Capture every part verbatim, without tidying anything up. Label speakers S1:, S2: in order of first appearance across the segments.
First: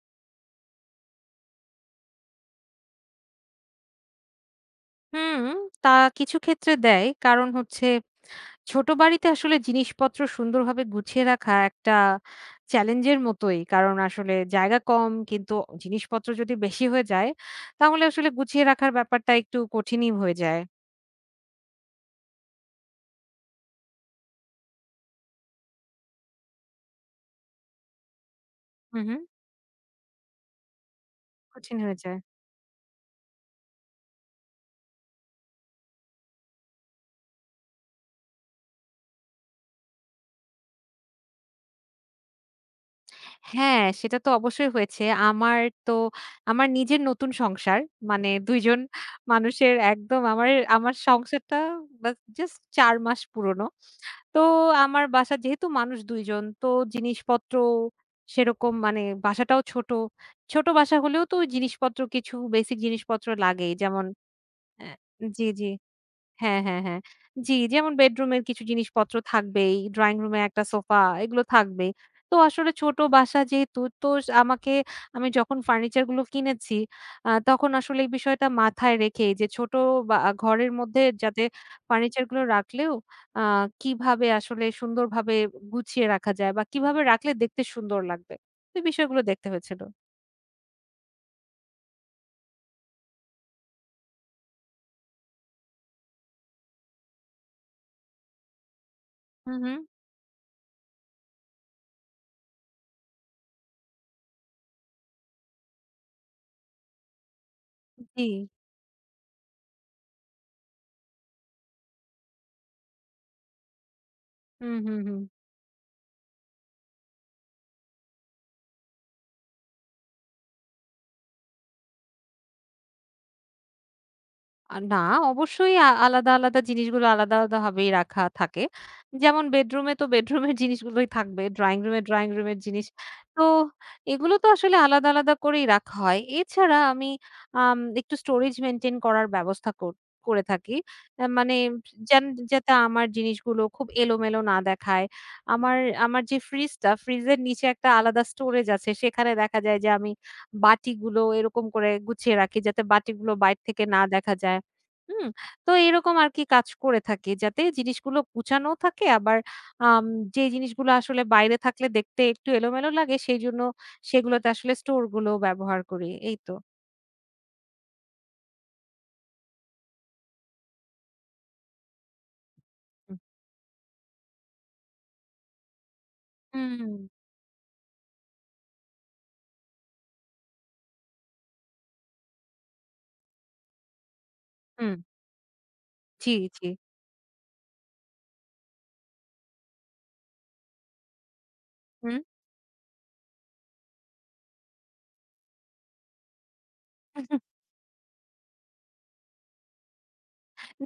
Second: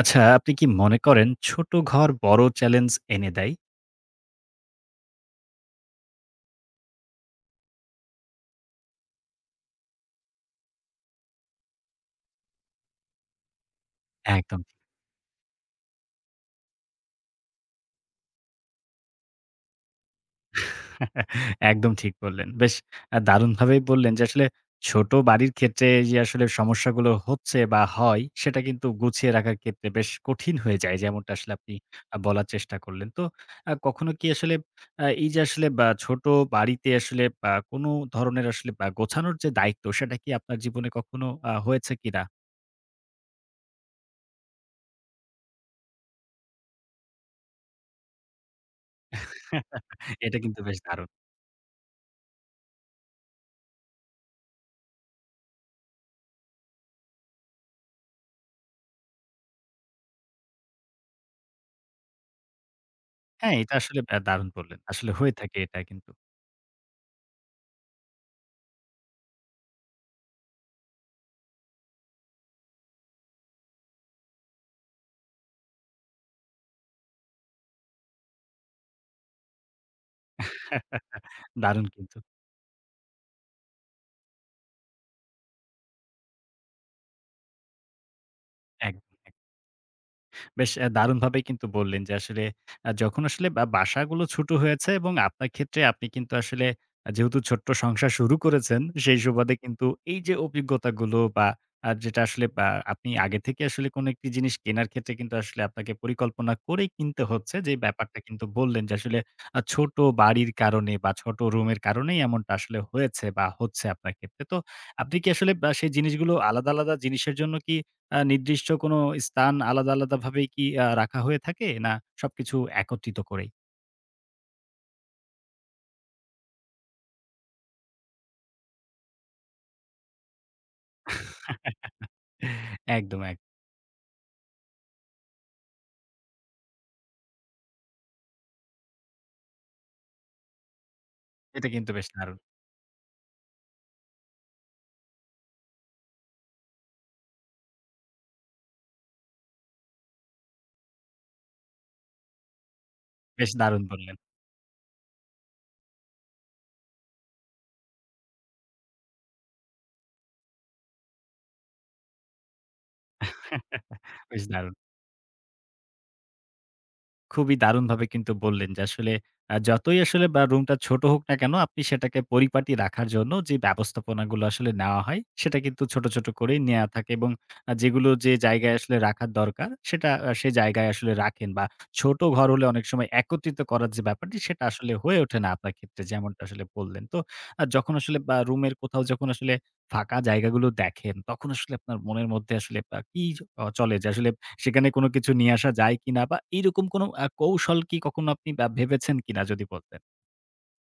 S1: আচ্ছা, আপনি কি মনে করেন ছোট ঘর বড় চ্যালেঞ্জ এনে দেয়?
S2: হুম, তা কিছু ক্ষেত্রে দেয়। কারণ হচ্ছে ছোট বাড়িতে আসলে জিনিসপত্র সুন্দরভাবে গুছিয়ে রাখা একটা চ্যালেঞ্জের মতোই। কারণ আসলে
S1: একদম
S2: জায়গা কম কিন্তু জিনিসপত্র যদি বেশি হয়ে যায় তাহলে আসলে গুছিয়ে রাখার ব্যাপারটা একটু কঠিনই হয়ে যায়।
S1: ঠিক। একদম ঠিক বললেন। বেশ আ দারুণভাবেই বললেন যে আসলে ছোট বাড়ির ক্ষেত্রে যে আসলে সমস্যাগুলো হচ্ছে বা হয় সেটা কিন্তু
S2: হু, হুম,
S1: গুছিয়ে রাখার ক্ষেত্রে বেশ কঠিন হয়ে যায়। যেমনটা আসলে আপনি
S2: কঠিন হয়ে
S1: আ
S2: যায়।
S1: বলার চেষ্টা করলেন। তো আ কখনো কি আসলে আ এই যে আসলে বা ছোট বাড়িতে আসলে বা কোনো ধরনের আসলে বা গোছানোর যে দায়িত্ব সেটা কি আপনার জীবনে কখনো আ হয়েছে কিনা?
S2: হ্যাঁ, সেটা তো অবশ্যই হয়েছে। আমার তো আমার নিজের নতুন সংসার। মানে দুই জন মানুষের একদম
S1: এটা
S2: আমার,
S1: কিন্তু বেশ
S2: আমার
S1: দারুণ।
S2: সংসারটা বা জাস্ট চার মাস পুরনো। তো আমার বাসা যেহেতু মানুষ দুই জন তো জিনিসপত্র সেরকম মানে বাসাটাও ছোট। ছোট বাসা হলেও তো জিনিসপত্র কিছু বেসিক জিনিসপত্র
S1: হ্যাঁ,
S2: লাগেই।
S1: এটা আসলে
S2: যেমন
S1: আ দারুণ বললেন।
S2: অ্যা
S1: আসলে হয়ে
S2: জি,
S1: থাকে
S2: জি।
S1: এটা কিন্তু।
S2: হ্যাঁ, হ্যাঁ, হ্যাঁ। জি, যেমন বেডরুমের কিছু জিনিসপত্র থাকবেই, ড্রইং রুমে একটা সোফা এগুলো থাকবেই। তো আসলে ছোট বাসা যেহেতু তো স আমাকে আমি যখন ফার্নিচার গুলো কিনেছি আ তখন আসলে এই বিষয়টা মাথায় রেখে যে ছোট বা ঘরের মধ্যে যাতে
S1: দারুণ কিন্তু।
S2: ফার্নিচার গুলো রাখলেও আ কিভাবে আসলে সুন্দরভাবে গুছিয়ে রাখা যায় বা কিভাবে রাখলে দেখতে সুন্দর লাগবে। এই
S1: একদম,
S2: বিষয়গুলো
S1: একদম।
S2: দেখতে হয়েছিল।
S1: বেশ অ্যা দারুণভাবেই কিন্তু বললেন যে আসলে আ যখন আসলে বা বাসাগুলো ছোট হয়েছে এবং আপনার ক্ষেত্রে আপনি কিন্তু আসলে আ যেহেতু ছোট্ট সংসার শুরু করেছেন, সেই সুবাদে
S2: হুম, হুম।
S1: কিন্তু এই যে অভিজ্ঞতাগুলো বা আ যেটা আসলে বা আপনি আগে থেকে আসলে কোনো একটি জিনিস কেনার ক্ষেত্রে কিন্তু আসলে আপনাকে পরিকল্পনা করেই কিনতে হচ্ছে। যে ব্যাপারটা
S2: জি।
S1: কিন্তু বললেন যে আসলে আ ছোট বাড়ির কারণে বা ছোট রুমের কারণেই এমনটা আসলে হয়েছে বা হচ্ছে আপনার ক্ষেত্রে। তো
S2: হুম, হুম,
S1: আপনি
S2: হুম।
S1: কি আসলে বা সেই জিনিসগুলো আলাদা, আলাদা জিনিসের জন্য কি আ নির্দিষ্ট কোনো স্থান আলাদা, আলাদাভাবেই কি আ রাখা হয়ে থাকে? না সবকিছু একত্রিত করেই?
S2: আ না, অবশ্যই আ আলাদা, আলাদা জিনিসগুলো আলাদা, আলাদাভাবেই রাখা থাকে। যেমন বেডরুমে তো বেডরুমের জিনিসগুলোই থাকবে। ড্রইং রুমে, ড্রইং রুমের জিনিস।
S1: একদম, এক
S2: তো এগুলো তো আসলে আলাদা, আলাদা করেই রাখা হয়। এছাড়া আমি আম একটু স্টোরেজ মেইনটেইন করার ব্যবস্থা কর করে থাকি। আ মানে
S1: এটা কিন্তু বেশ
S2: যেন
S1: দারুণ!
S2: যাতে আমার জিনিসগুলো খুব এলোমেলো না দেখায়। আমার আমার যে ফ্রিজটা, ফ্রিজের নিচে একটা আলাদা স্টোরেজ আছে। সেখানে দেখা যায় যে আমি বাটিগুলো এরকম করে গুছিয়ে রাখি যাতে বাটিগুলো
S1: বেশ
S2: বাইরে
S1: দারুণ
S2: থেকে না
S1: বললেন।
S2: দেখা যায়। হুম, তো এরকম আরকি কাজ করে থাকি যাতে জিনিসগুলো গুছানোও থাকে আবার আম যে জিনিসগুলো আসলে বাইরে থাকলে দেখতে একটু এলোমেলো লাগে সেইজন্য
S1: বেশ
S2: সেগুলোতে আসলে
S1: দারুণ!
S2: স্টোর গুলো ব্যবহার করি। এই তো।
S1: খুবই দারুণভাবে কিন্তু বললেন যে আসলে আ যতই আসলে বা রুমটা ছোট হোক না কেন, আপনি সেটাকে পরিপাটি রাখার
S2: হুম।
S1: জন্য যে ব্যবস্থাপনাগুলো আসলে নেওয়া হয়, সেটা কিন্তু ছোট, ছোট করেই নেয়া
S2: হুম,
S1: থাকে এবং আ যেগুলো যে জায়গায় আসলে রাখার দরকার, সেটা আ সে জায়গায় আসলে রাখেন বা ছোট ঘর হলে অনেক সময় একত্রিত করার যে ব্যাপারটি, সেটা আসলে
S2: হুম।
S1: হয়ে ওঠে না আপনার ক্ষেত্রে
S2: জি,
S1: যেমনটা আসলে
S2: জি।
S1: বললেন। তো আ যখন আসলে বা রুমের কোথাও যখন আসলে ফাঁকা জায়গাগুলো দেখেন, তখন আসলে আপনার
S2: হুম।
S1: মনের মধ্যে আসলে আ কি চ চলে যে আসলে সেখানে কোনো কিছু নিয়ে আসা যায় কিনা বা এইরকম কোনো আ কৌশল কি কখনো আপনি আ ভেবেছেন কিনা যদি বলতেন?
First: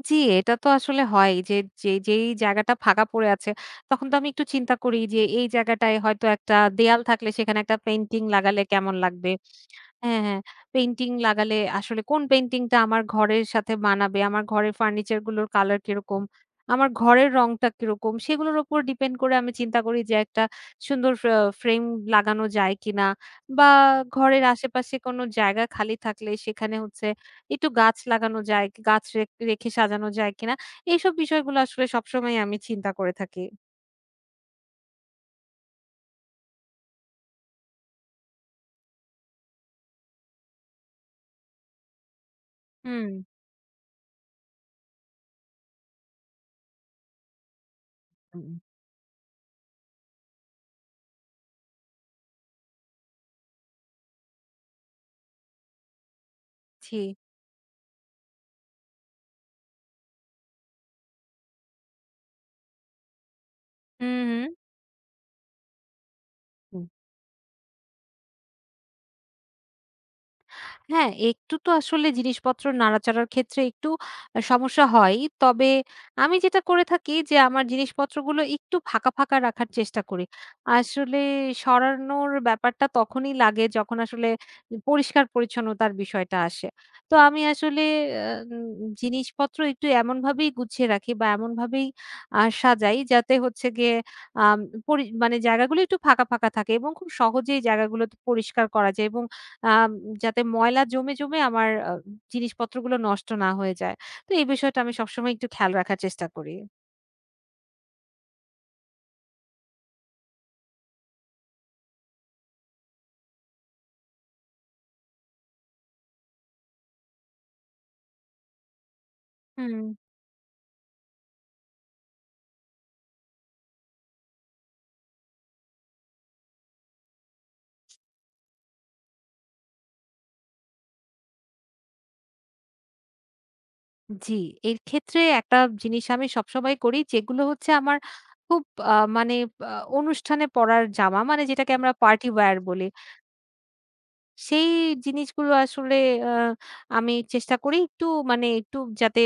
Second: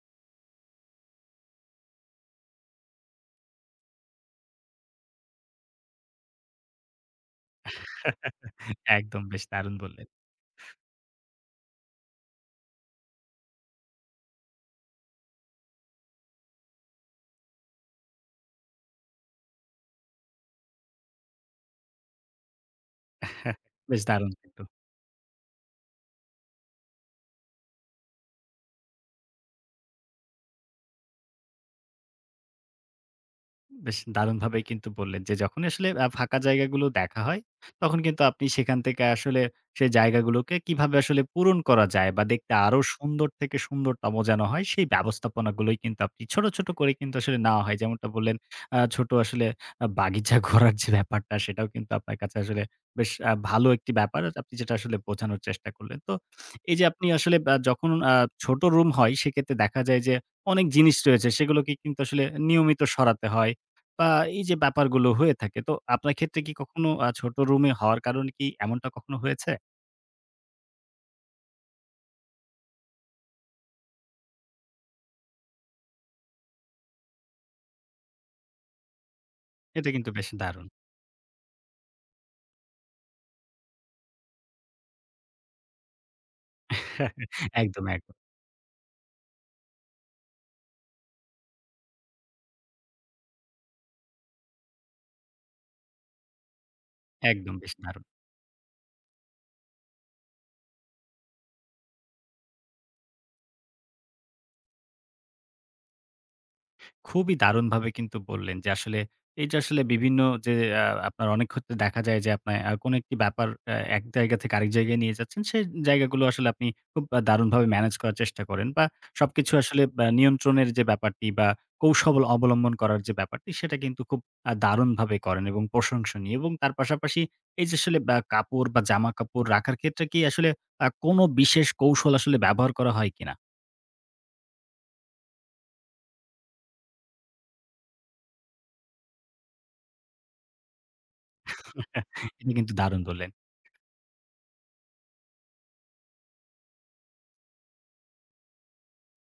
S2: জি, এটা তো আসলে হয় যে যে যেই জায়গাটা ফাঁকা পড়ে আছে তখন তো আমি একটু চিন্তা করি যে এই জায়গাটায় হয়তো একটা দেয়াল থাকলে সেখানে একটা পেইন্টিং লাগালে কেমন
S1: একদম
S2: লাগবে।
S1: বেশ দারুণ বললেন।
S2: হ্যাঁ, হ্যাঁ। পেইন্টিং লাগালে আসলে কোন পেইন্টিংটা আমার ঘরের সাথে মানাবে, আমার ঘরের ফার্নিচার গুলোর কালার কিরকম, আমার ঘরের রংটা কিরকম, সেগুলোর উপর ডিপেন্ড করে আমি চিন্তা করি যে একটা সুন্দর ফ্রে ফ্রেম লাগানো যায় কিনা বা
S1: বেশ দারুণ
S2: ঘরের
S1: কিন্তু।
S2: আশেপাশে কোনো জায়গা খালি থাকলে সেখানে হচ্ছে একটু গাছ লাগানো যায়, কি- গাছ রেখ রেখে সাজানো যায় কিনা। এইসব বিষয়গুলো আসলে সবসময় আমি চিন্তা করে থাকি।
S1: বেশ দারুণভাবেই কিন্তু বললেন যে যখন আসলে আ ফাঁকা জায়গাগুলো দেখা হয়, তখন কিন্তু আপনি সেখান থেকে আসলে সেই জায়গাগুলোকে কিভাবে আসলে পূরণ করা যায় বা দেখতে আরো
S2: হুম,
S1: সুন্দর থেকে সুন্দরতম যেন হয় সেই ব্যবস্থাপনাগুলোই কিন্তু আপনি ছোট, ছোট করে কিন্তু আসলে নেওয়া হয়। যেমনটা বললেন
S2: হুম।
S1: আ ছোট আসলে আ বাগিচা করার যে ব্যাপারটা সেটাও কিন্তু আপনার কাছে আসলে বেশ আ ভালো একটি ব্যাপার। আপনি যেটা আসলে বোঝানোর চেষ্টা করলেন। তো এই যে
S2: জি।
S1: আপনি আসলে আ যখন আ ছোট রুম হয় সেক্ষেত্রে দেখা যায় যে অনেক জিনিস রয়েছে সেগুলোকে কিন্তু আসলে নিয়মিত সরাতে হয়। বা
S2: হুম,
S1: এই যে ব্যাপারগুলো হয়ে থাকে। তো আপনার ক্ষেত্রে কি
S2: হুম।
S1: কখনো আ ছোট রুমে হওয়ার কারণে কি এমনটা কখনো হয়েছে?
S2: হ্যাঁ, একটু তো আসলে জিনিসপত্র নাড়াচাড়ার ক্ষেত্রে একটু আ সমস্যা হয়ই। তবে আমি যেটা করে থাকি যে আমার জিনিসপত্রগুলো একটু ফাঁকা, ফাঁকা রাখার
S1: এটা
S2: চেষ্টা
S1: কিন্তু
S2: করি।
S1: বেশ দারুণ।
S2: আসলে সরানোর ব্যাপারটা তখনই লাগে যখন আসলে পরিষ্কার-পরিচ্ছন্নতার বিষয়টা আসে। তো আমি আসলে
S1: একদম, একদম,
S2: আ উম জিনিসপত্র একটু এমনভাবেই গুছিয়ে রাখি বা এমনভাবেই আ সাজাই যাতে হচ্ছে গিয়ে আম পরি মানে জায়গাগুলো একটু ফাঁকা, ফাঁকা থাকে এবং খুব
S1: একদম
S2: সহজেই
S1: বেশ দারুণ।
S2: জায়গাগুলোতে পরিষ্কার করা যায় এবং আম যাতে ময়লা জমে, জমে আমার আ জিনিসপত্রগুলো নষ্ট না হয়ে যায়। তো এই বিষয়টা আমি সবসময় একটু খেয়াল রাখার চেষ্টা করি।
S1: খুবই দারুণভাবে কিন্তু বললেন যে আসলে এই যে আসলে বিভিন্ন যে আ আপনার অনেক ক্ষেত্রে দেখা যায় যে আপনার আ কোনো একটি ব্যাপার আ এক জায়গা থেকে আরেক জায়গায় নিয়ে যাচ্ছেন, সেই জায়গাগুলো আসলে আপনি খুব আ দারুণভাবে ম্যানেজ করার চেষ্টা করেন বা সবকিছু
S2: হুম।
S1: আসলে বা নিয়ন্ত্রণের যে ব্যাপারটি বা কৌশল অবলম্বন করার যে ব্যাপারটি সেটা কিন্তু খুব আ দারুণভাবে করেন এবং প্রশংসনীয় এবং তার পাশাপাশি এই যে আসলে বা কাপড় বা জামাকাপড় রাখার ক্ষেত্রে কি আসলে আ কোনো বিশেষ কৌশল আসলে ব্যবহার করা হয় কিনা?
S2: জি, এর ক্ষেত্রে একটা জিনিস আমি সবসময় করি যেগুলো হচ্ছে আমার খুব আ মানে আ অনুষ্ঠানে পড়ার জামা মানে যেটাকে আমরা পার্টি
S1: এটা
S2: ওয়্যার
S1: কিন্তু
S2: বলি।
S1: দারুণ বললেন।
S2: সেই জিনিসগুলো আসলে আ আমি চেষ্টা করি একটু মানে একটু যাতে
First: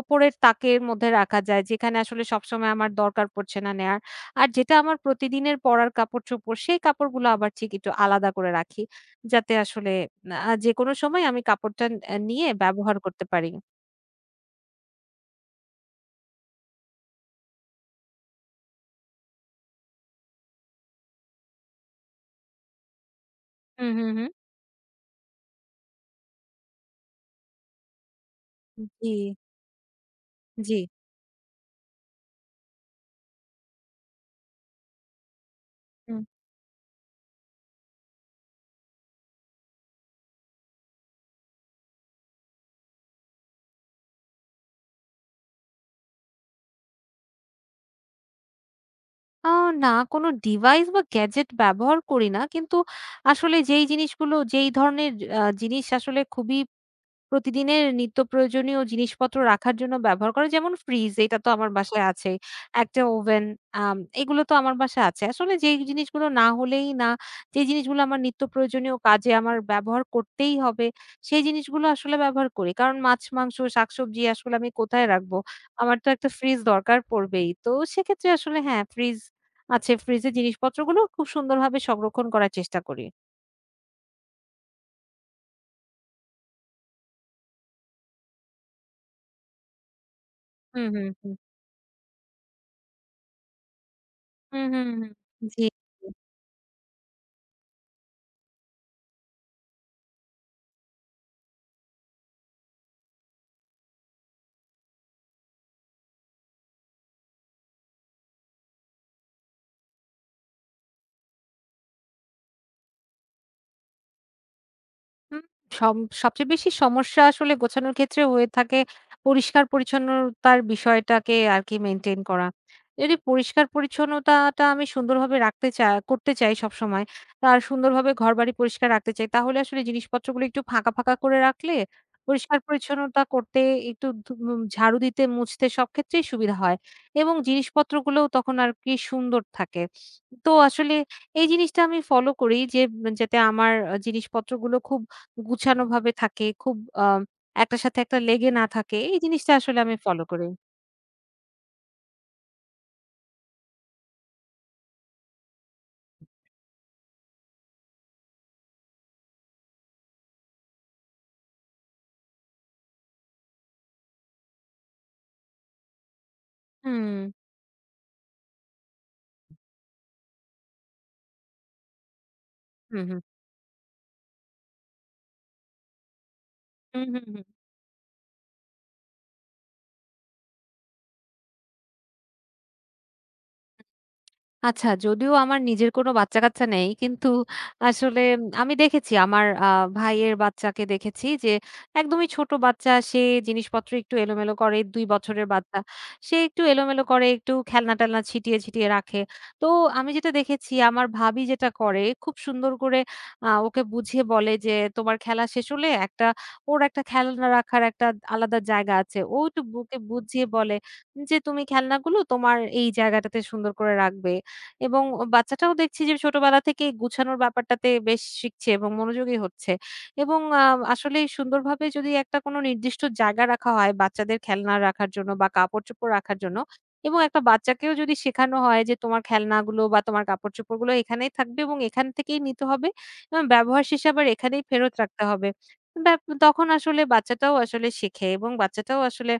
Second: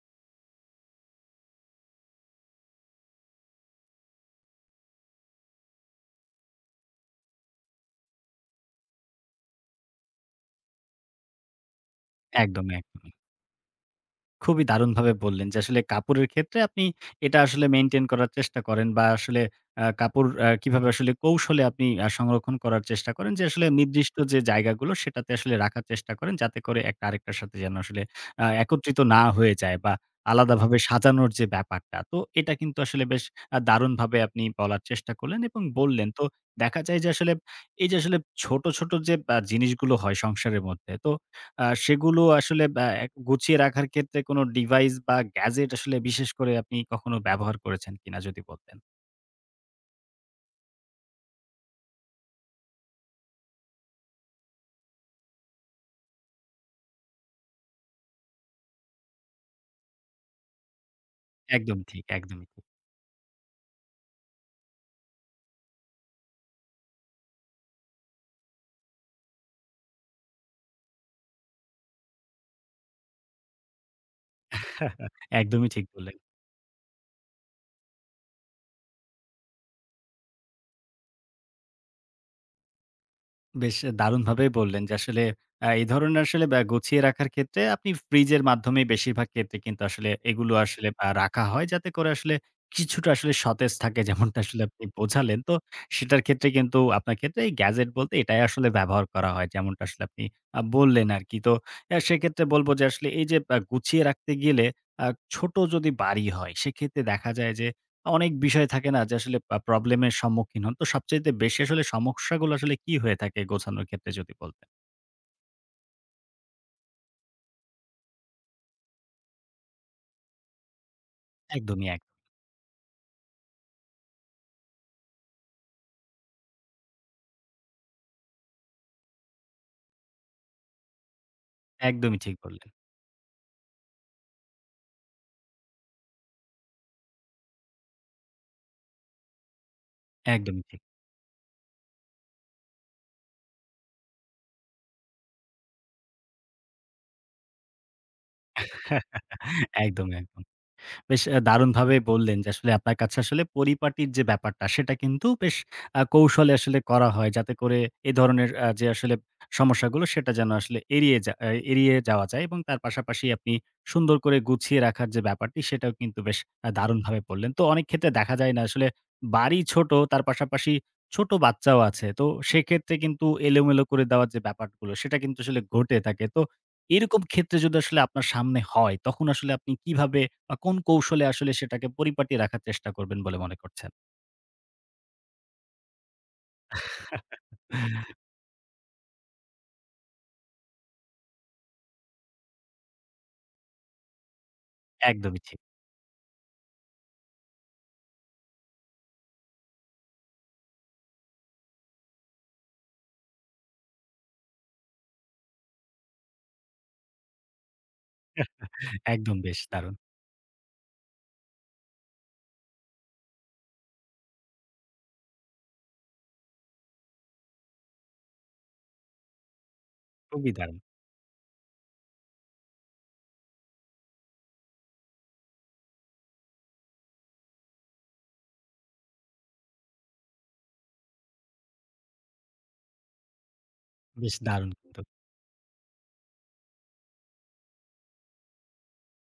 S2: ওপরের তাকের মধ্যে রাখা যায়। যেখানে আসলে সবসময় আমার দরকার পড়ছে না নেয়ার। আর যেটা আমার প্রতিদিনের পরার কাপড়-চোপড় সেই কাপড়গুলো আবার ঠিক একটু আলাদা করে রাখি। যাতে আসলে আ যেকোনো সময় আমি কাপড়টা আ নিয়ে
S1: একদম,
S2: ব্যবহার
S1: একদম।
S2: করতে পারি।
S1: খুবই দারুণভাবে বললেন যে আসলে কাপড়ের ক্ষেত্রে আপনি এটা আসলে মেইনটেইন করার চেষ্টা করেন বা আসলে আ কাপড় আ কিভাবে আসলে কৌশলে আপনি আ সংরক্ষণ করার চেষ্টা করেন যে আসলে
S2: হুম, হুম,
S1: নির্দিষ্ট
S2: হুম।
S1: যে জায়গাগুলো সেটাতে আসলে রাখার চেষ্টা করেন যাতে করে একটা আরেকটার সাথে যেন আসলে আ একত্রিত
S2: জি,
S1: না হয়ে যায় বা
S2: জি।
S1: আলাদাভাবে সাজানোর যে ব্যাপারটা। তো এটা কিন্তু আসলে বেশ আ দারুণভাবে আপনি বলার চেষ্টা করলেন এবং বললেন।
S2: হুম।
S1: তো দেখা যায় যে আসলে এই যে আসলে ছোট, ছোট যে আ জিনিসগুলো হয় সংসারের মধ্যে তো আ সেগুলো আসলে ব্যা গুছিয়ে রাখার ক্ষেত্রে কোনো ডিভাইস বা গ্যাজেট আসলে বিশেষ করে আপনি কখনো ব্যবহার করেছেন কিনা যদি বলতেন?
S2: আ না কোনো ডিভাইস বা গ্যাজেট ব্যবহার করি না। কিন্তু আসলে যেই জিনিসগুলো যেই ধরনের আ জিনিস আসলে খুবই প্রতিদিনের নিত্য প্রয়োজনীয় জিনিসপত্র রাখার জন্য ব্যবহার করে। যেমন ফ্রিজ এটা তো আমার
S1: একদম ঠিক,
S2: বাসায় আছেই।
S1: একদমই ঠিক।
S2: একটা ওভেন আম এগুলো তো আমার বাসায় আছে। আসলে যেই জিনিসগুলো না হলেই না, যে জিনিসগুলো আমার নিত্য প্রয়োজনীয় কাজে আমার ব্যবহার করতেই হবে, সেই জিনিসগুলো আসলে ব্যবহার করি। কারণ মাছ, মাংস, শাকসবজি আসলে আমি কোথায় রাখবো?
S1: একদমই ঠিক
S2: আমার তো
S1: বললেন।
S2: একটা ফ্রিজ দরকার পড়বেই। তো সেক্ষেত্রে আসলে হ্যাঁ, ফ্রিজ আছে। ফ্রিজে জিনিসপত্রগুলো খুব সুন্দরভাবে সংরক্ষণ করার চেষ্টা করি।
S1: বেশ দারুণভাবেই বললেন যে আসলে আ এই ধরনের আসলে ব্যা গুছিয়ে রাখার ক্ষেত্রে আপনি ফ্রিজের মাধ্যমেই বেশিরভাগ ক্ষেত্রে কিন্তু আসলে এগুলো
S2: হুম,
S1: আসলে
S2: হুম,
S1: আ
S2: হুম।
S1: রাখা হয়। যাতে করে আসলে কিছুটা আসলে সতেজ থাকে যেমনটা আসলে
S2: হুম,
S1: আপনি
S2: হুম, হুম।
S1: বোঝালেন। তো
S2: জি।
S1: সেটার ক্ষেত্রে কিন্তু আপনার ক্ষেত্রে এই গ্যাজেট বলতে এটাই আসলে ব্যবহার করা হয়। যেমনটা আসলে আপনি আ বললেন আরকি। তো অ্যা সেক্ষেত্রে বলব যে আসলে এই যে আ গুছিয়ে রাখতে গেলে আ ছোট যদি বাড়ি হয় সেক্ষেত্রে দেখা যায় যে অনেক বিষয় থাকে না যে আসলে আ প্রবলেম এর সম্মুখীন হন। তো সবচাইতে বেশি আসলে সমস্যাগুলো আসলে কি হয়ে থাকে গোছানোর ক্ষেত্রে যদি বলতেন?
S2: হুম, সম সবচেয়ে বেশি সমস্যা আসলে গোছানোর ক্ষেত্রে হয়ে থাকে পরিষ্কার-পরিচ্ছন্নতার বিষয়টাকে আরকি
S1: একদমই এক
S2: মেইনটেইন করা। যদি পরিষ্কার-পরিচ্ছন্নতাটা আমি সুন্দরভাবে রাখতে চা করতে চাই সবসময়, আর সুন্দরভাবে ঘরবাড়ি পরিষ্কার রাখতে চাই, তাহলে আসলে জিনিসপত্রগুলো একটু ফাঁকা, ফাঁকা করে রাখলে
S1: একদমই ঠিক বললেন।
S2: পরিষ্কার-পরিচ্ছন্নতা করতে একটু ধু উম ঝাড়ু দিতে, মুছতে সব ক্ষেত্রেই সুবিধা হয় এবং জিনিসপত্রগুলোও তখন আরকি সুন্দর থাকে। তো
S1: একদমই ঠিক।
S2: আসলে এই জিনিসটা আমি ফলো করি যে উম, যাতে আমার আহ, জিনিসপত্রগুলো খুব গুছানোভাবে থাকে, খুব আ একটার সাথে একটা লেগে না থাকে। এই জিনিসটা আসলে আমি
S1: একদম,
S2: ফলো
S1: একদম।
S2: করি।
S1: বেশ আ দারুণভাবে বললেন যে আসলে আপনার কাছে আসলে পরিপাটির যে ব্যাপারটা সেটা কিন্তু বেশ আ কৌশলে আসলে করা হয়। যাতে করে এ ধরনের আ যে আসলে সমস্যাগুলো সেটা যেন আসলে এড়িয়ে যা আ এড়িয়ে যাওয়া যায় এবং তার পাশাপাশি আপনি সুন্দর করে গুছিয়ে রাখার যে ব্যাপারটি সেটাও কিন্তু বেশ আ
S2: হুম,
S1: দারুণভাবে বললেন। তো অনেক ক্ষেত্রে দেখা যায় না আসলে বাড়ি ছোট তার পাশাপাশি ছোট বাচ্চাও আছে। তো সেক্ষেত্রে
S2: হুম, হুম,
S1: কিন্তু এলোমেলো করে দেওয়ার যে ব্যাপারগুলো সেটা কিন্তু আসলে ঘটে থাকে। তো
S2: হুম,
S1: এরকম
S2: হুম, হুম।
S1: ক্ষেত্রে যদি আসলে আপনার সামনে হয়, তখন আসলে আপনি কিভাবে বা কোন কৌশলে আসলে সেটাকে পরিপাটি রাখার চেষ্টা করবেন বলে মনে করছেন?
S2: আচ্ছা, যদিও আমার নিজের কোনো বাচ্চা-কাচ্চা নেই। কিন্তু আসলে আমি দেখেছি আমার আ ভাইয়ের বাচ্চাকে দেখেছি যে একদমই ছোট বাচ্চা সে জিনিসপত্র একটু এলোমেলো করে। দুই
S1: একদমই
S2: বছরের
S1: ঠিক।
S2: বাচ্চা। সে একটু এলোমেলো করে, একটু খেলনা-টেলনা ছিটিয়ে, ছিটিয়ে রাখে। তো আমি যেটা দেখেছি আমার ভাবি যেটা করে খুব সুন্দর করে আ ওকে বুঝিয়ে বলে যে, "তোমার খেলা শেষ হলে একটা ওর একটা খেলনা রাখার একটা আলাদা জায়গা আছে।" ও
S1: একদম বেশ
S2: একটু
S1: দারুণ।
S2: ওকে বুঝিয়ে বলে যে, "তুমি খেলনাগুলো তোমার এই জায়গাটাতে সুন্দর করে রাখবে।" এবং ও বাচ্চাটাও দেখছি যে ছোটবেলা থেকেই গুছানোর ব্যাপারটাতে বেশ শিখছে এবং মনোযোগী হচ্ছে। এবং
S1: খুবই
S2: আ
S1: দারুণ।
S2: আসলেই সুন্দরভাবে যদি একটা কোনো নির্দিষ্ট জায়গা রাখা হয় বাচ্চাদের খেলনা রাখার জন্য বা কাপড়-চোপড় রাখার জন্য এবং একটা বাচ্চাকেও যদি শেখানো হয় যে, "তোমার খেলনাগুলো বা তোমার কাপড়-চোপড়গুলো এখানেই থাকবে এবং এখান থেকেই নিতে হবে এবং ব্যবহার শেষে আবার
S1: বেশ
S2: এখানেই
S1: দারুণ।
S2: ফেরত রাখতে হবে।" ব্যাপ তখন আসলে বাচ্চাটাও আসলে শেখে এবং বাচ্চাটাও আসলে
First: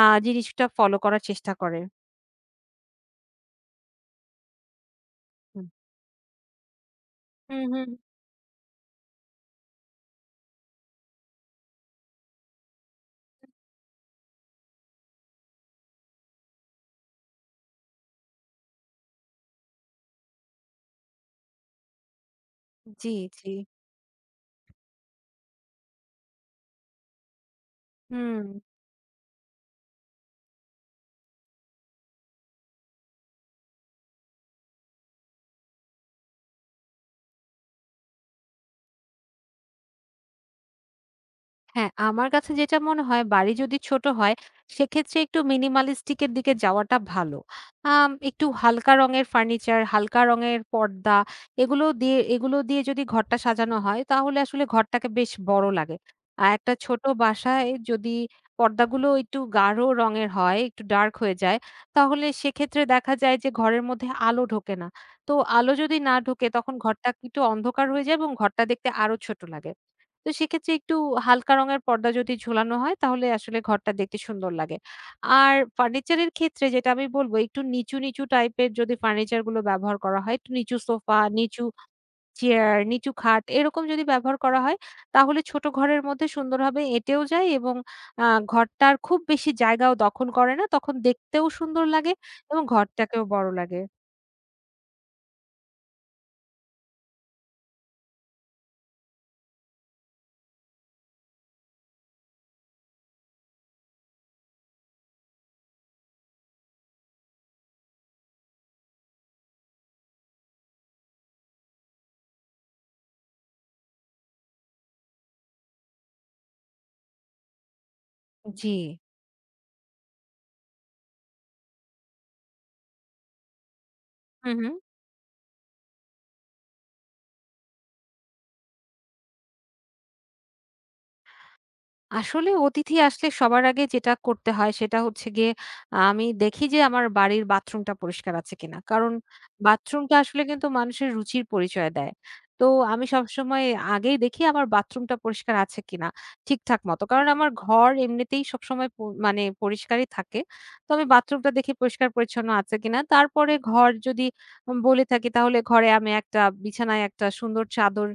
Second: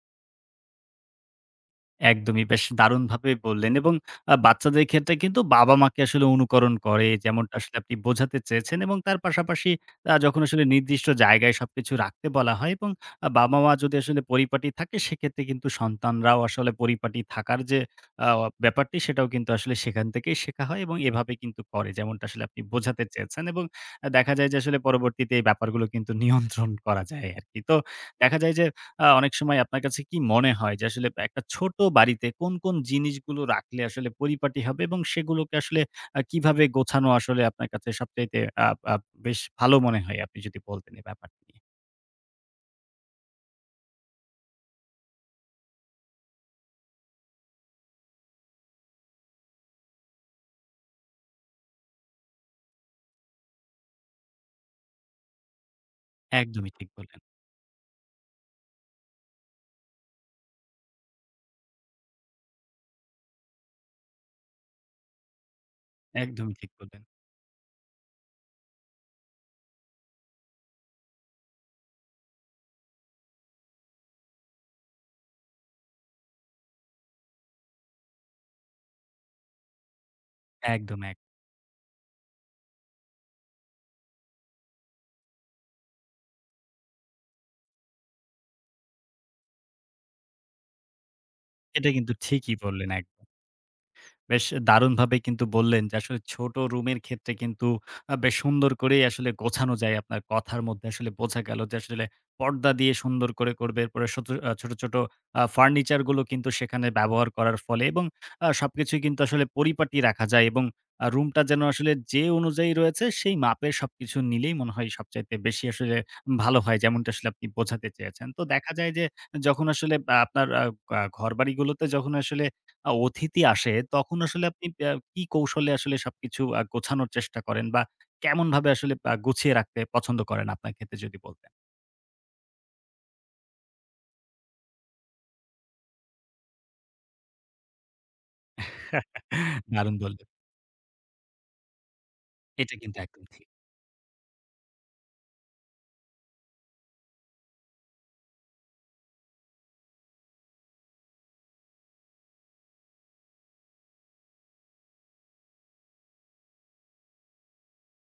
S2: আ জিনিসটা ফলো করার চেষ্টা করে।
S1: একদমই বেশ দারুণভাবে বললেন এবং আ বাচ্চাদের ক্ষেত্রে কিন্তু
S2: হুম।
S1: বাবা-মাকে আসলে অনুকরণ করে যেমনটা
S2: হুম,
S1: আসলে
S2: হুম।
S1: আপনি বোঝাতে চেয়েছেন এবং তার পাশাপাশি আ যখন আসলে নির্দিষ্ট জায়গায় সবকিছু রাখতে বলা হয় এবং আ বাবা-মা যদি আসলে পরিপাটি থাকে সেক্ষেত্রে কিন্তু সন্তানরাও আসলে পরিপাটি থাকার যে আ ব্যাপারটি সেটাও কিন্তু আসলে সেখান থেকেই শেখা হয় এবং এভাবে কিন্তু করে যেমনটা আসলে আপনি বোঝাতে
S2: জি,
S1: চেয়েছেন
S2: জি।
S1: এবং আ দেখা যায় যে আসলে পরবর্তীতে এই ব্যাপারগুলো কিন্তু নিয়ন্ত্রণ করা যায় আরকি। তো দেখা
S2: হুম,
S1: যায় যে আ অনেক সময় আপনার কাছে কি মনে হয় যে আসলে একটা ছোট বাড়িতে কোন, কোন জিনিসগুলো রাখলে আসলে পরিপাটি হবে এবং সেগুলোকে আসলে আ কিভাবে গোছানো আসলে আপনার কাছে সবচাইতে আ আ বেশ ভালো মনে হয়? আপনি যদি বলতেন এই ব্যাপারটি নিয়ে।
S2: হ্যাঁ, আমার কাছে যেটা মনে হয় বাড়ি যদি ছোট হয় সেক্ষেত্রে একটু মিনিমালিস্টিক এর দিকে যাওয়াটা ভালো। আম একটু হালকা রঙের ফার্নিচার, হালকা রঙের পর্দা এগুলো দিয়ে এগুলো দিয়ে যদি ঘরটা সাজানো হয় তাহলে আসলে ঘরটাকে বেশ বড় লাগে। আর একটা
S1: একদমই ঠিক
S2: ছোট
S1: বললেন,
S2: বাসায় যদি পর্দাগুলো একটু গাঢ় রঙের হয়, একটু ডার্ক হয়ে যায় তাহলে সেক্ষেত্রে দেখা যায় যে ঘরের মধ্যে আলো ঢোকে না। তো আলো যদি না ঢোকে
S1: একদমই ঠিক
S2: তখন
S1: বললেন।
S2: ঘরটা একটু অন্ধকার হয়ে যায় এবং ঘরটা দেখতে আরো ছোট লাগে। তো সেক্ষেত্রে একটু হালকা রঙের পর্দা যদি ঝোলানো হয় তাহলে আসলে ঘরটা দেখতে সুন্দর লাগে। আর ফার্নিচারের ক্ষেত্রে যেটা আমি বলব একটু নিচু, নিচু টাইপের যদি ফার্নিচার গুলো ব্যবহার করা হয়, একটু নিচু
S1: একদম, এক
S2: সোফা, নিচু চেয়ার, নিচু খাট এরকম যদি ব্যবহার করা হয় তাহলে ছোট ঘরের মধ্যে সুন্দরভাবে এঁটেও যায় এবং আ ঘরটার খুব বেশি জায়গাও দখল করে না। তখন দেখতেও সুন্দর
S1: এটা
S2: লাগে
S1: কিন্তু ঠিকই
S2: এবং
S1: বললেন
S2: ঘরটাকেও
S1: একদম।
S2: বড় লাগে।
S1: বেশ দারুণভাবে কিন্তু বললেন যে আসলে ছোট রুমের ক্ষেত্রে কিন্তু আ বেশ সুন্দর করেই আসলে গোছানো যায়। আপনার কথার মধ্যে আসলে বোঝা গেল যে আসলে পর্দা দিয়ে সুন্দর করে করবে। এরপরে শত আ ছোট, ছোট আ ফার্নিচার গুলো কিন্তু সেখানে ব্যবহার করার ফলে এবং আ সবকিছুই কিন্তু আসলে পরিপাটি রাখা যায় এবং আ রুমটা যেন আসলে যে অনুযায়ী রয়েছে সেই মাপের সবকিছু নিলেই মনে হয় সবচাইতে বেশি আসলে ভালো হয়। যেমনটা আসলে আপনি বোঝাতে চেয়েছেন। তো
S2: জি।
S1: দেখা যায় যে যখন আসলে আ আপনার আ আ ঘরবাড়িগুলোতে যখন আসলে আ অতিথি আসে তখন আসলে
S2: হু,
S1: আপনি
S2: হু।
S1: আ কি কৌশলে আসলে সবকিছু আ গোছানোর চেষ্টা করেন বা কেমনভাবে আসলে আ গুছিয়ে রাখতে পছন্দ করেন আপনার ক্ষেত্রে যদি বলতেন?
S2: আসলে অতিথি আসলে সবার আগে যেটা করতে হয় সেটা হচ্ছে গিয়ে আহ, আমি দেখি যে আমার বাড়ির বাথরুমটা পরিষ্কার আছে কিনা। কারণ
S1: দারুণ
S2: বাথরুমটা
S1: বললেন।
S2: আসলে কিন্তু মানুষের রুচির পরিচয় দেয়। তো
S1: এটা কিন্তু
S2: আমি
S1: একদম ঠিক।
S2: সবসময় আগেই দেখি আমার বাথরুমটা পরিষ্কার আছে কিনা ঠিকঠাক মতো। কারণ আমার ঘর এমনিতেই সবসময় প মানে পরিষ্কারই থাকে। তো আমি বাথরুমটা দেখি পরিষ্কার-পরিচ্ছন্ন আছে কিনা। তারপরে ঘর যদি বলে থাকি তাহলে ঘরে আমি একটা বিছানায় একটা সুন্দর চাদর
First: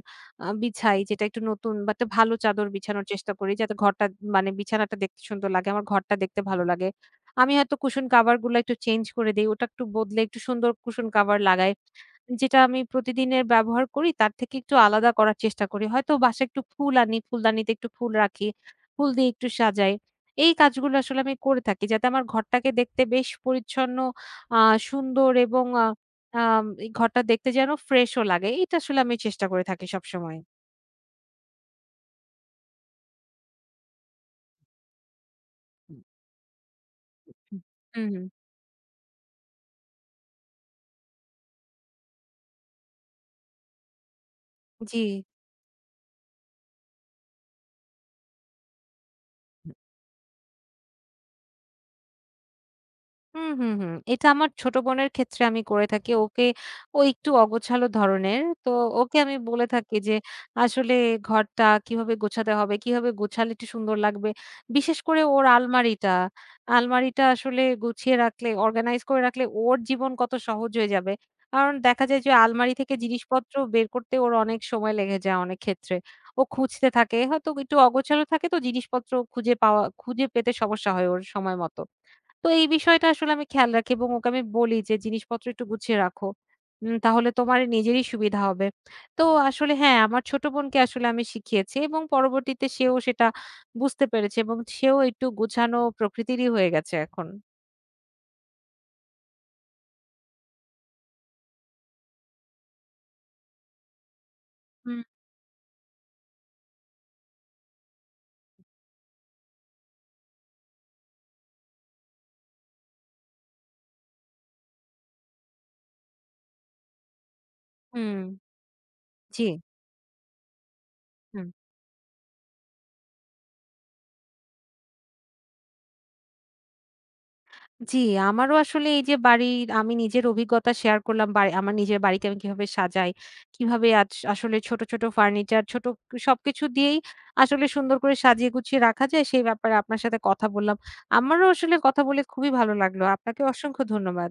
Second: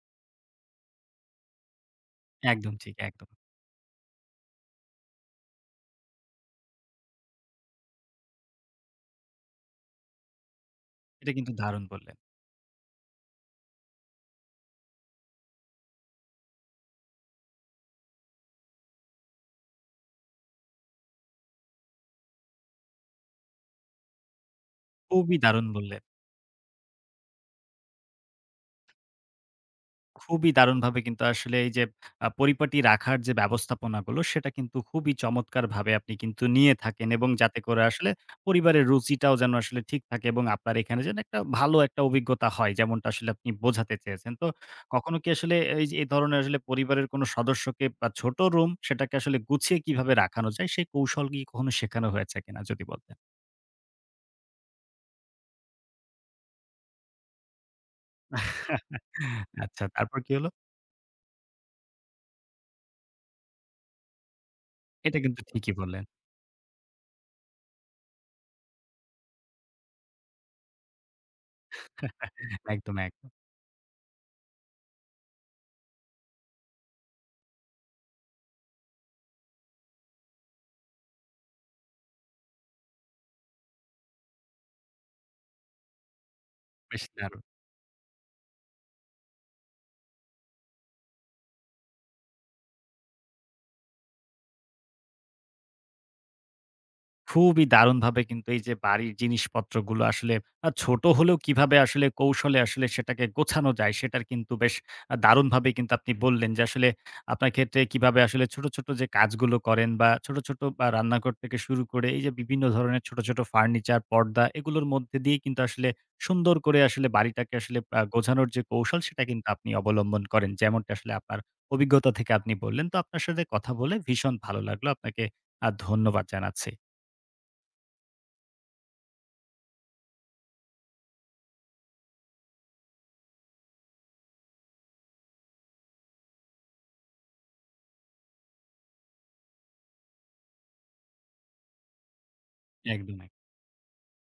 S2: আ বিছাই যেটা একটু নতুন বা একটা ভালো চাদর
S1: একদম ঠিক,
S2: বিছানোর
S1: একদম।
S2: চেষ্টা করি যাতে ঘরটা মানে বিছানাটা দেখতে সুন্দর লাগে। আমার ঘরটা দেখতে ভালো লাগে। আমি হয়তো কুশন কাভার গুলা একটু চেঞ্জ করে দেই। ওটা একটু বদলে একটু সুন্দর কুশন
S1: এটা
S2: কাভার
S1: কিন্তু
S2: লাগাই।
S1: দারুণ বললেন।
S2: যেটা আমি প্রতিদিনের ব্যবহার করি তার থেকে একটু আলাদা করার চেষ্টা করি। হয়তো বাসায় একটু ফুল আনি, ফুলদানিতে একটু ফুল রাখি, ফুল দিয়ে একটু সাজাই। এই কাজগুলো আসলে আমি করে থাকি যাতে আমার ঘরটাকে দেখতে বেশ পরিচ্ছন্ন, আ সুন্দর
S1: খুবই
S2: এবং
S1: দারুণ
S2: আ
S1: বললেন।
S2: আম এই ঘরটা দেখতে যেন ফ্রেশও লাগে। এটা আসলে আমি চেষ্টা করে থাকি সবসময়।
S1: খুবই দারুণভাবে কিন্তু আসলে এই যে আ পরিপাটি রাখার যে ব্যবস্থাপনাগুলো, সেটা কিন্তু খুবই চমৎকারভাবে আপনি কিন্তু নিয়ে থাকেন এবং যাতে
S2: হুম,
S1: করে আসলে
S2: হুম,
S1: পরিবারের রুচিটাও যেন আসলে ঠিক থাকে এবং আপনার এখানে যেন একটা ভালো একটা অভিজ্ঞতা হয়, যেমনটা আসলে আপনি বোঝাতে চেয়েছেন। তো
S2: জি।
S1: কখনো কি আসলে এই যে এই ধরনের আসলে পরিবারের কোনো সদস্যকে বা ছোট রুম, সেটাকে আসলে গুছিয়ে কিভাবে রাখানো যায়, সেই কৌশল কি কখনো শেখানো হয়েছে কিনা যদি বলতেন?
S2: হুম, হুম, হুম। এটা আমার ছোট বোনের ক্ষেত্রে আমি করে থাকি। ওকে ও একটু অগোছালো ধরনের। তো ওকে আমি বলে
S1: আচ্ছা,
S2: থাকি যে
S1: তারপর কি হলো?
S2: আসলে ঘরটা কিভাবে গোছাতে হবে, কিভাবে গোছালে একটু সুন্দর লাগবে। বিশেষ
S1: এটা
S2: করে
S1: কিন্তু
S2: ওর
S1: ঠিকই বললেন।
S2: আলমারিটা, আলমারিটা আসলে গুছিয়ে রাখলে, অর্গানাইজ করে রাখলে ওর জীবন কত সহজ হয়ে যাবে। কারণ দেখা যায় যে আলমারি থেকে
S1: একদম, একদম।
S2: জিনিসপত্র বের করতে ওর অনেক সময় লেগে যায় অনেক ক্ষেত্রে। ও খুঁজতে থাকে। হয়তো একটু অগোছালো থাকে তো জিনিসপত্র খুঁজে পাওয়া খুঁজে পেতে সমস্যা হয় ওর সময় মতো। তো এই বিষয়টা আসলে আমি খেয়াল রাখি এবং ওকে আমি বলি যে, "জিনিসপত্র একটু গুছিয়ে রাখো। উম
S1: বেশ
S2: তাহলে
S1: দারুণ!
S2: তোমার নিজেরই সুবিধা হবে।" তো আসলে হ্যাঁ, আমার ছোট বোনকে আসলে আমি শিখিয়েছি এবং পরবর্তীতে সেও সেটা বুঝতে পেরেছে এবং সেও একটু গোছানো প্রকৃতিরই হয়ে গেছে এখন।
S1: খুবই দারুণভাবে কিন্তু এই যে বাড়ির জিনিসপত্রগুলো আসলে আ ছোট হলেও কিভাবে আসলে কৌশলে আসলে সেটাকে গোছানো যায় সেটার কিন্তু বেশ
S2: হুম।
S1: আ দারুণভাবে কিন্তু আপনি বললেন যে আসলে আপনার ক্ষেত্রে কিভাবে আসলে ছোট, ছোট যে কাজগুলো করেন বা ছোট, ছোট আ রান্নাঘর থেকে শুরু করে এই যে বিভিন্ন ধরনের ছোট, ছোট ফার্নিচার, পর্দা এগুলোর মধ্যে দিয়ে কিন্তু আসলে সুন্দর করে আসলে বাড়িটাকে আসলে আ
S2: হুম,
S1: গোছানোর যে কৌশল সেটা
S2: জি।
S1: কিন্তু আপনি অবলম্বন করেন। যেমনটা আসলে আপনার
S2: হুম।
S1: অভিজ্ঞতা থেকে আপনি বললেন। তো আপনার সাথে কথা বলে ভীষণ ভালো লাগলো। আপনাকে আ ধন্যবাদ জানাচ্ছি।
S2: জি, আমারও আসলে এই যে বাড়ির আমি নিজের অভিজ্ঞতা শেয়ার করলাম। বাড়ি আমার নিজের বাড়িকে আমি কিভাবে সাজাই, কিভাবে আজ আসলে ছোট, ছোট ফার্নিচার ছোট সবকিছু দিয়েই আসলে সুন্দর করে সাজিয়ে গুছিয়ে রাখা যায় সেই ব্যাপারে আপনার সাথে কথা বললাম। আমারও আসলে কথা বলে খুবই ভালো লাগলো।
S1: একদম,
S2: আপনাকে
S1: একদম।
S2: অসংখ্য ধন্যবাদ।